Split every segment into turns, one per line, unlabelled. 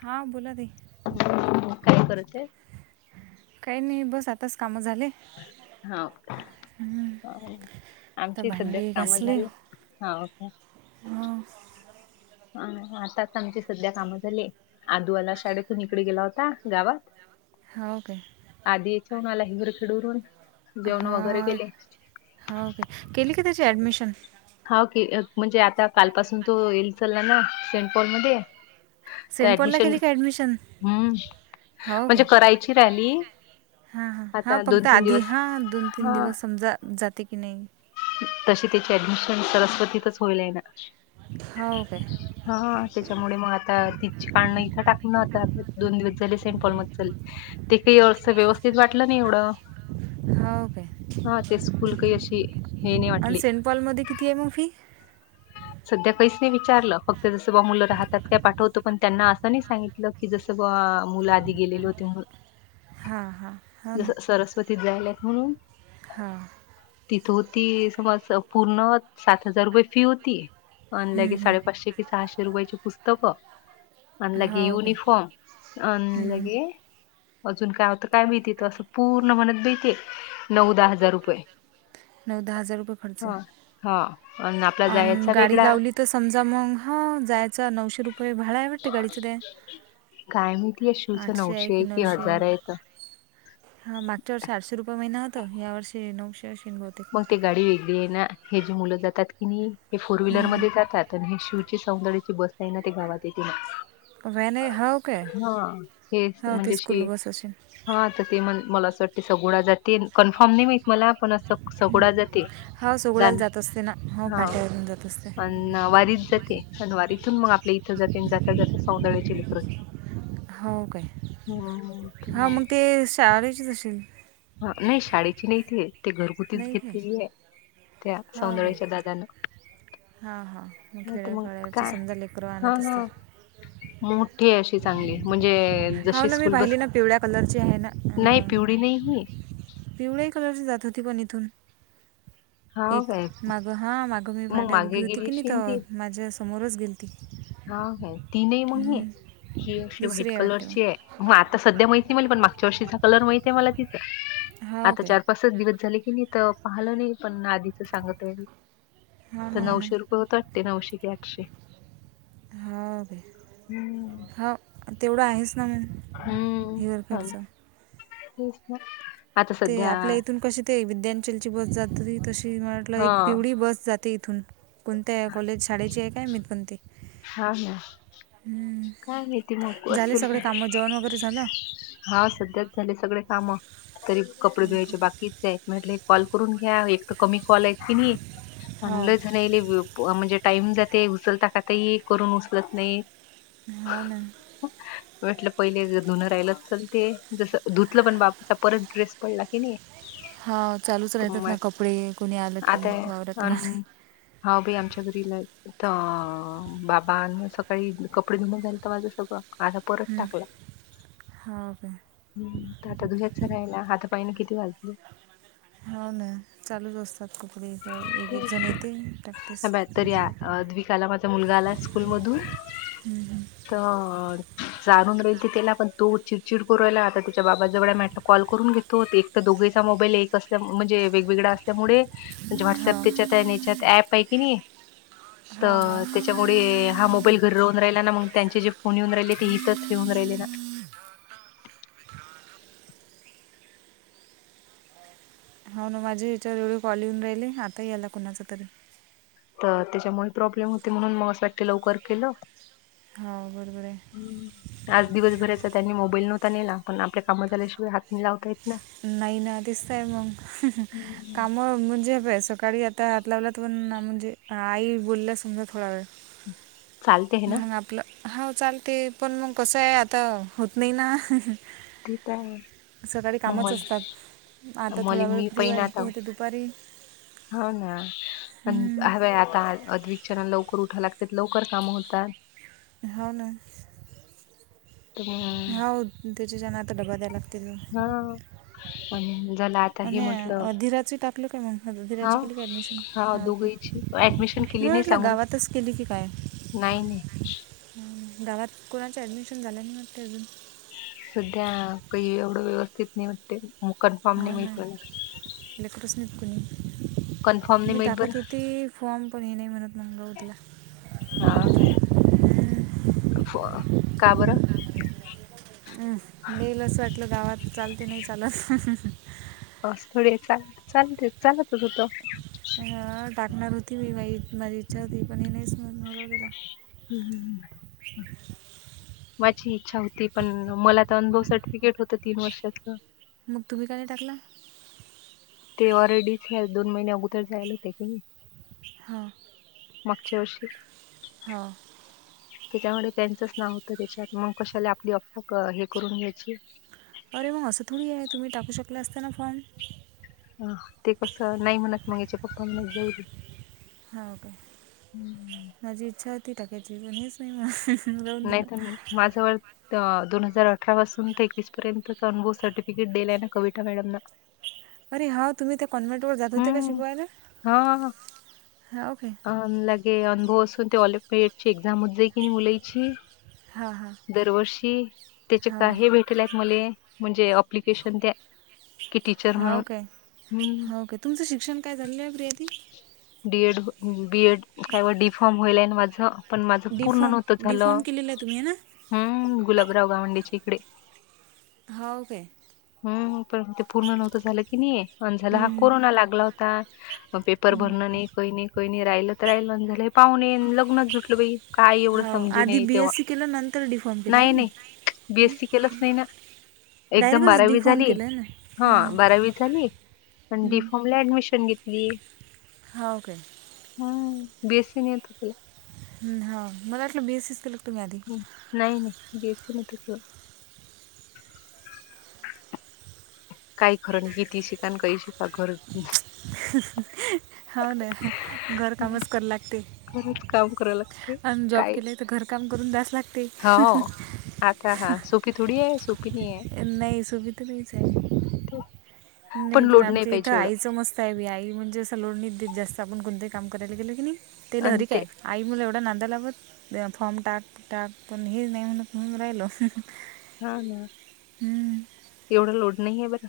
हा बोला ताई.
काय करूच?
काही नाही बस आताच कामं झाले.
हाव.
आता
आमची सध्या
भांडी
कामं
घासले
झाली, हाव. [inaudible]
हा
हा आताच आमची सध्या कामं झाली, आदूवाला शाळेतून इकडे गेला होता गावात.
हाव का.
कोन आला हिगर खेडूरून.
हा, हाव का केली की त्याची ऍडमिशन.
हो की म्हणजे आता कालपासून तो येईल चचाल ना ना सेंट पॉल मध्ये तर
सेंट पॉलला
ऍडमिशन
केली का ॲडमिशन
हम् म्हणजे करायची रॅली
हा हा हा फक्त आधी हा दोन तीन
हा
दिवस समजा जाते की नाही
तशी त्याची ऍडमिशन सरस्वतीतच होईल आहे ना
हा ओके
हा त्याच्यामुळे मग आता ति कां इथं टाकण आताता दोन दिवस झाले सेंट पॉल म ते काही असं व्यवस्थित वाटलं नाही एवढ
हा ओके
हा ते स्कूल काही अशी हे नाही
आणि
वाटली
सेंट पॉलमध्ये किती आहे मग फी
सध्या काहीच नाही विचारलं फक्त जसं बालं राहतात काय पाठवतो पण त्यांना असं नाही सांगितलं की जस मुलं आधी गेलेले होते
हां हां हो ना
जस सरस्वतीत जायला म्हणून
हा
ती समज पूर्ण सात हजार रुपये फी होती आणि लगे साडेपाचशे कि सहाशे वयची पुस्तकं आणि लगे
हा ओके हम्म,
युनिफॉर्म आणि
हम्म.
लगे अजून काय आत काय मिळती त असं पूर्ण म्हणत भळते नऊ दहा हजार रुपये
नऊ दहा हजार रुपये खर्च
अ आपला जाय
आणि गाडी लावली तर समजा मग ह जायचं नऊशे रुपये भाड आहे वाटते गाडीचं ते
काय मती या शूच नऊशे आहे कि हजार आहे
हा मागच्या वर्षी आठशे रुपये महिना होत या वर्षी नऊशे असेल बहुतेक
मग ते गाडी वेगळी आहे ना हे जे मुलं जातात की नाही हे फोर
हं, हं.
व्हीलरमध्येध्ये जातात आणि हे शिवची सौंदर्याची बस आहे ना ते गावात येेते ना
व्हॅन आहे हो काय
हा हे
हो ती
म्हणजे
स्कूल
श
बस असेल
हा तर ते मण मला असं वाट सगोळा जाते कन्फर्म नाही माह मला पण असं सगोळा जाते
हो
द
सोगळ्याला जात असते ना हो
हा
फाट्यावरून जात असते
वारीच जाते अनवारी इथून मग आपल्या इथं जाते जात जात सौदळ्याचे ललेकरते
हो काय हा मग ते शाचेच असशील
ह नाही शाडीी चिनथे ते घरगुतीच
नाही काय
घेतलेली आहे त्या सौंदळ्याच्या दादनं
हा हा मग खेळफेळची
काय
समजा लेकर
हा
आणत
हा
असते
मोठी आहे अशी चांगली म्हणजे
हो
जशी
ना मी
स्कूल बस
पाहिली ना पिवळ्या कलरची आहे
नाही पिवडी नाही ही
पिवळा्या कलरची जात होती पण इथून
[inaudible]
एक मागं हा मागं मी
मग
फाट्यावर उभी
मागे
होती की नाही
गेलीशी ती
तर माझ्या समोरच गेल ती
हा काय ती नाही मग
हम्म.
ही अशी व्हाईट
दुसरी आहे वाटते
कलरची आहे मग आता सध्या माहि पण मागच्या वर्षीचा कलर माहितीे मला तिथ
हो
आता
काय
चार पाचच दिवस झाले क नाही तर पाहिलं नाही पण आधीच सांगत आहे मी
हो
तर
ना हो ना
नऊशे रुपये होत वाटते नऊशे एकठशे
हो ह तेवढं आहेस हेिअर खचं
तस ना आता
ते
सध्या
आपल्या इथून कशी ते विद्यांचलची बस जाती तशी म्हटलं
हा
एक पिवळी बस जात ते इथून कोणत्या आहे कॉलेज शाळेची आहे काय मी कोणते
हा हा
झाले सगळे काम जेवण वगैरे झालं
हा सध्याच झाले सगळे काम तरी कपडे धुवायचे बाकीचे आहेत म्हटले कॉल करून घ्या एक तर कमी कॉल आहेत की नाही
हो
लणले म्हणजे टाईम जाते उचलता काातही करून उचलत नाही
हो ना
म्हटलं पहिले धुनं राहिलंच चचालते जसं धुतलं पण बापचा परत ड्रेस पडला की नाही.
हा चालूच
तर मग
राहतात ना
म्हटलं
कपडे कोणी आलं की वावरातून आले.
हा भाई आमच्या घरी ला आहे. अ बाब सकाळी कपडे धुऊून जाल तर माझं सगळं. आता परत
हं.
टाकलं..
हो काय
हम्म तर आता दुहे्यातच रायला हातापायन किती वाजलं.
हो ना चालूच असतात. कपडे इकडे एक एक जण येते टाकतेस
ब तर या द्विकाला माझा मुलगा आला स्कूल मधून.
हं, हं.
तर जाणून राहील त त्याला पण तो चिडचिड करू राहिला आता त त्याच्या बाबाजवळ मा कॉल करून घेतो एक. दोघेचा मोबाईल एक असल्या म्हणजे वेगवेगळा असल्यामुळे. म्हणजे व्हॉटसअप
हो
त्याच्यात आहे त्याच्यात ऍप आहे की नाही
हा हा
तर त्याच्यामुळे हा मोबाईल. घर राहन राहिला ना मग त्यांचे जे फोन येऊन राहिले ते इथच हेऊन राहिले ना.
हो ना माझे याच्यावर वेळी कॉल येऊन राहिले आता याला कुणाचा तरी.
तर त्याच्यामुळे प्रॉब्लेम होते म्हणून मग असं लवकर केलं.
हो बरोबर आहे.
आज दिवस भरायचा त्यांनी मोबाईल नव्हता नेला पण आपल्या काम झाल्याशिवाय हात नि लावताय.
नाही ना दिसत आहे मग काम म्हणजे सकाळी आता लावला तर पण म्हणजे आई बोलल्या समजा थोडा वेळ.
चालते हे ना
मग आपलं. हो चालते पण मग कसं आहे आता होत नाही ना.
त तर
सकाळी कामच
ममल
असतात आता
मली
थोडा वेळ
मी
फ्री
पहिन
वाटत
आता.
होते दुपारी
हो ना
हम्म.
ह आता अधिक लवकर उठा लागतात लवकर काम होतात.
घ भावना.
हम्म
त्याु जनना आताडबा त्याला
हां पण
आणि अधीराची टाकल काय मग
हा
अधीराची केली का ऍडमिशन. हा ओके.
दोघीची ऍडमिशन
म
केली नाही
म्हटलं
सांगून
गावातच केली की काय.
नाही नाही
हम्म. गावात कोणाचं ॲमिशन झालं आणि मग ते अजून.
सध्या काही एवढं व्यवस्थित नाही वाटते. कन्फर्म
ह
नाही
म
माहित मला
ललेख रसनीत कून
कन्फर्म नाही
मी
माहित बरं
टाकत होती फॉर्म पण हे नाही म्हणत मगलं हो तुला.
हा का का बरं
अम देेईल अस वाटल गावात चालते नाही चालत.
बस थोडी चालते चालतच होतो.
पण, अं, टाकणार होती मी माही माझी इच्छा होती पण नाही स्म मि तिला
माझी इच्छा होती पण मला तर अनुभव सर्टिफिकेट होत तीन वर्षाच.
मग तुम्ही काय टकला.
ते ऑलरेडीच दोन महिनेया अगोदर जायला होते की नाही.
हां
मागच्या वर्षी
हो
त्याच्यामुळे त्यांचच नाव होतं त्याच्यात मग कशाला आपली अफ हे करून घ्यायची.
अरे मग असं थोडी आहे तुम्ही टाकू शकले असता ना फॉर्म.
अ ते कसं नाही म्हणत मग याच्या पप्पा म जाईल.
हा ओके माझी इच्छा होती टाक्यायची पणीच नाही म
नाही तर माझ्यावर... दोन हजार अठरा पासून तर एकवीस पर्यंतचा अनुभव सर्टिफिकेट दिलाय ना कविता मॅडमला...
अरे हा तुम्ही त्या कॉनव्हेट वर जात होते का शिकवायला... हा ओके
अ लागे... ते ऑलिपिट ची एक्झाम हो जा की नाही मुलायची...
हां हां
दरवर्षी त्याचे
हां
काही भेटल आहेत मले... म्हणजे अप्लिकेशन द्या की टीचर
हा
म्हणून
ओके
ह...
हा ओके तुमचं शिक्षण काय झालेलं आहे प्रियाती
डीएड बीएड काय डीफॉर्म होईलय माझ.. पण माझ
डी
पूर्ण नव्हत
फॉर्म डी
झालं
फॉर्म केलेलं आहे तुम्ही है ना
हम गुलाबराव गा.. च्या इकडे...
भाव काे...
हम पण ते पूर्ण नव्हतं झालं की नाही अ झाला हा
हम्म
कोरोना लागला होता... मग पेपर भरणं
हम्म
नाही कोही नाही कोही नाही राहिलं तर राहिलं झालं पाहून ये लग्नच झुटलं बाई... काय एवढं...
हाव
ज
आधी बी एस
तेव्हा
सी केलं नंतर डी फार्म केलं आहे
नाही
की
नाही बीएससी केलाच नाही ना.... एकदम
डायरेक्टच डी
बारावी
फार्म
झाली
केलं आहे ना
हा
हां हां
बारावी झाली पण डीफॉम ला ऍडमिशन ली..
ओके...
हम् बेसी न येतो तला...
ह हा मलालं बीसस...
नाही नाही बीसी मध्ये ग.. काही खरं नाही किती शिकान काही शिका घर...
हव ना घर कामच करा लागते....
खरंच काम कराव लागते
आणि जॉब
काय
केले तर घरकाम करून दयास लागते.
हो आता हा सोफी थोडी आहे सो..
नाही सुविधा नाहीच
ते.
आय.... नाही पण
लोड
आमच्या इथं
पाहिजे एवढं
आईच मस्त आहे बी आई म्हणजे... लोणी जास्त आपण कोणते काम करायला गेल कणी ते लहरिक आय आई मुला एवढा... त्यालावत फॉर्म टाक टाक पण हे नाही म्हणत म्हणून राहिलो....
हा ना
हम्म,
एवढा लोड नाही आहे बरं...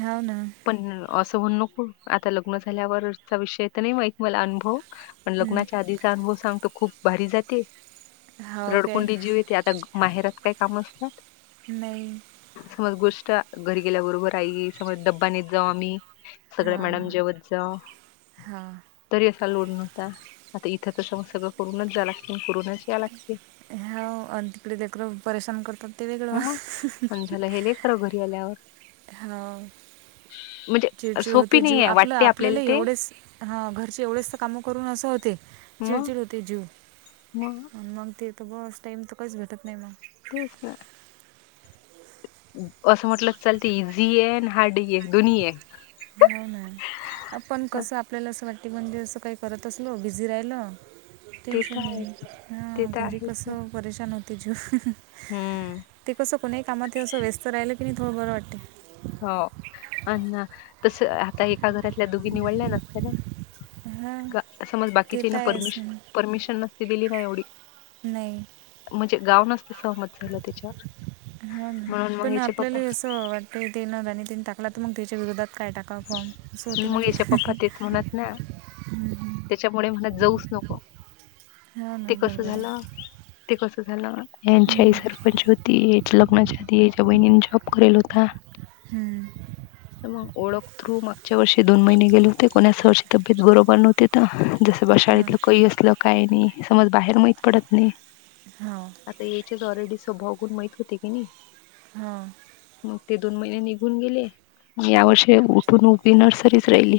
हाव ना....
पण असं म्हणू नको आता लग्न झाल्यावरचा विषय तर नाही माहित मला अनुभव पण
हम्म,
लग्नाच्या आधीचा अनुभव सांगतो खूप भारी जाते.
हो काय
रडकुंडी जीव येते. आता माहेरात काय काम असत्यात?
नई....
समज गोष्ट घरी गेल्याबरोबर आई समज डबा नेत जाऊ आम्ही... सगळ
हो
मॅडम
हो
जेवत जा.
हो
तरी अस... लोड नव्हता. आता इथं तर सम सगळं करूनच जाय लागत करूनच.... या लागते
ह्याव आन तिकडे लेकरं परेशान करतात... ते वेगळं....
मग आणि झालं हे लय खरं घरी आल्यावर
हाव...
म्हणजे
चिडचिड
सोपी
होते,
नाही
जीव
आहे
आपलं
वाटते
आपल्याला
ते
एवढेस हा घरचे एवढेस काम करून... अस होते
मग
चिडचिड होते जीव. मग ते.... बस टाईम तर काहीच भेटत नाही मग...
तेच का. असं म्हटलं चलती इझी आहे आणि हार्ड डिस्क जुनी आहे दोन्ही हे.
हो ना आपण
हा
कसं आपल्याला असं वाटत.... म्हणजे असं काही करत असलो बिझी राहिल...
ते तर
टेन्शन
आहे ते
नाही
तर
घरी
आहेच ना
कसं परेशान होते जीव....
हम्म
ते कसं कोणीही कामात असं वेस्त राहिलं की नाही थोडं बरं वाटते....
हो अन तस आता एका घरातल्या दोघी निवडल्या नसत्या ना...
हां
ग समज
ते
बाकीच्या
तर
ना
आहेच
परमिश
म्हणा
परमिशन नसती दिली नाही, एवढी
नाही
म्हणजे गाव नसत सहमत झालं त्याच्यावर.
हाव ना.
म्हणून मग
पण
याचे
आपल्याला
पप्पा
असं वाटतं ते न गणीतीन टाकला तर मग त्याच्या विरोधात काही टाका फॉर्म अस होते ना
मग याचे
ते,
पप्पा तेच म्हणत ना त्याच्यामुळे म्हणत जाऊच नको
हो
ते
ना
कस
बरोबर
झालं
आहे
ते कस झाल यांची आई
हम्म,
सरपंच होती, याच्या लग्नाच्या आधी याच्या बहिणीने जॉब केेरेल होता.
हम्म.
ओळख थ्रू मागच्या वर्षी दोन महिने गेले होते, कोणाच्या वर्षी तब्येत बरोबर नव्हती त जसं बा
हो
शाळेतलं कही असलं काय नई समज बाहेर माहीत पडत नई.
हो
आता याच्याच ऑलरेडी स्वभाव गुण माहीत होते की नाही.
ह!
मग ते दोन महिने निघून गेले, मी या वर्षी उठून उभी नर्सरीच राहिली.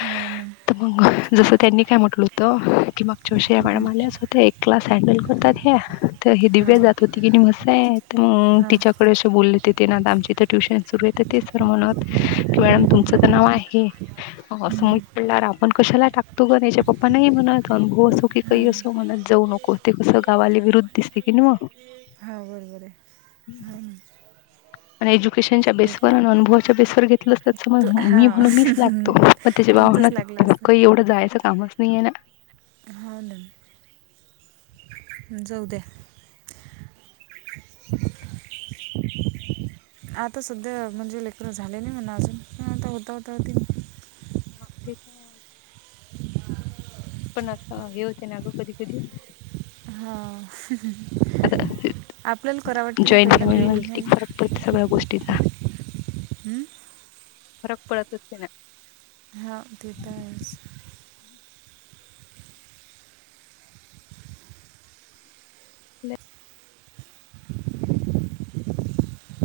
हो ना
तर मग जसं त्यांनी काय म्हटलं होत की मग जोशीया
हम्म.
मॅडम आल्या अस होत एक क्लास हँडल करतात ह्या तर हे
हो
दिव्या जात होती की नाही बासाय आहे, अ
हो
तिच्याकडे असं बोललेे ते ना आता आमच्या इथं ट्युशन सुरू येते. तर म्हणत मॅडम तुमचं तर नाव आहे असं
हम्म.
माहीत पडला. पण कशाला टाकतो ग त्याच्या पप्पा नाही म्हणत, अनुभव असो की
हो
काही असो म्हणत जाऊ नक को ते कसं गावाला विरुद्ध दिसते की नाही
हो बरोबर आहे
म.
हो ना
आणि एज्युकेशनच्या
एक
बेसवर आणि अनुभवाच्या बेसवर घेतल असत.
तू हा
मी म्हणून मीस लागतो मग त्याच्या बाबा
तुमचंच लागलं
म्हना काही एवढं जायचं कामच नाहीये ना!
होन!
[unintelligible]
जाऊद्या. आता सध्या म्हणजे लेकरन झाले नाही म्हला अजून. मता हताव हतव तं,
हा तेच, पण असं हे होते ना ग कधी- कधी
हा!
आता
आपल्याला करा वाटते ना
जॉईंट
काही ना
फॅमिली
काही
मठीक फरक पडत सगळ्या गोष्टीचा,
हम्म!
फरक पडत असते ना!
हा ते तर आहेच.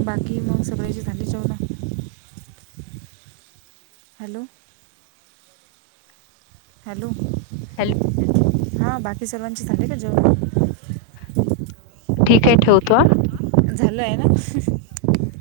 बाकी मग सगळेची झालीली चोवला. हॅलो! हॅलो!
हॅलो
हा बाकी बाकी सर्वांचे झाले का जेवन.
ठीक आहे ठेवतो आ.
झालं आहे ना?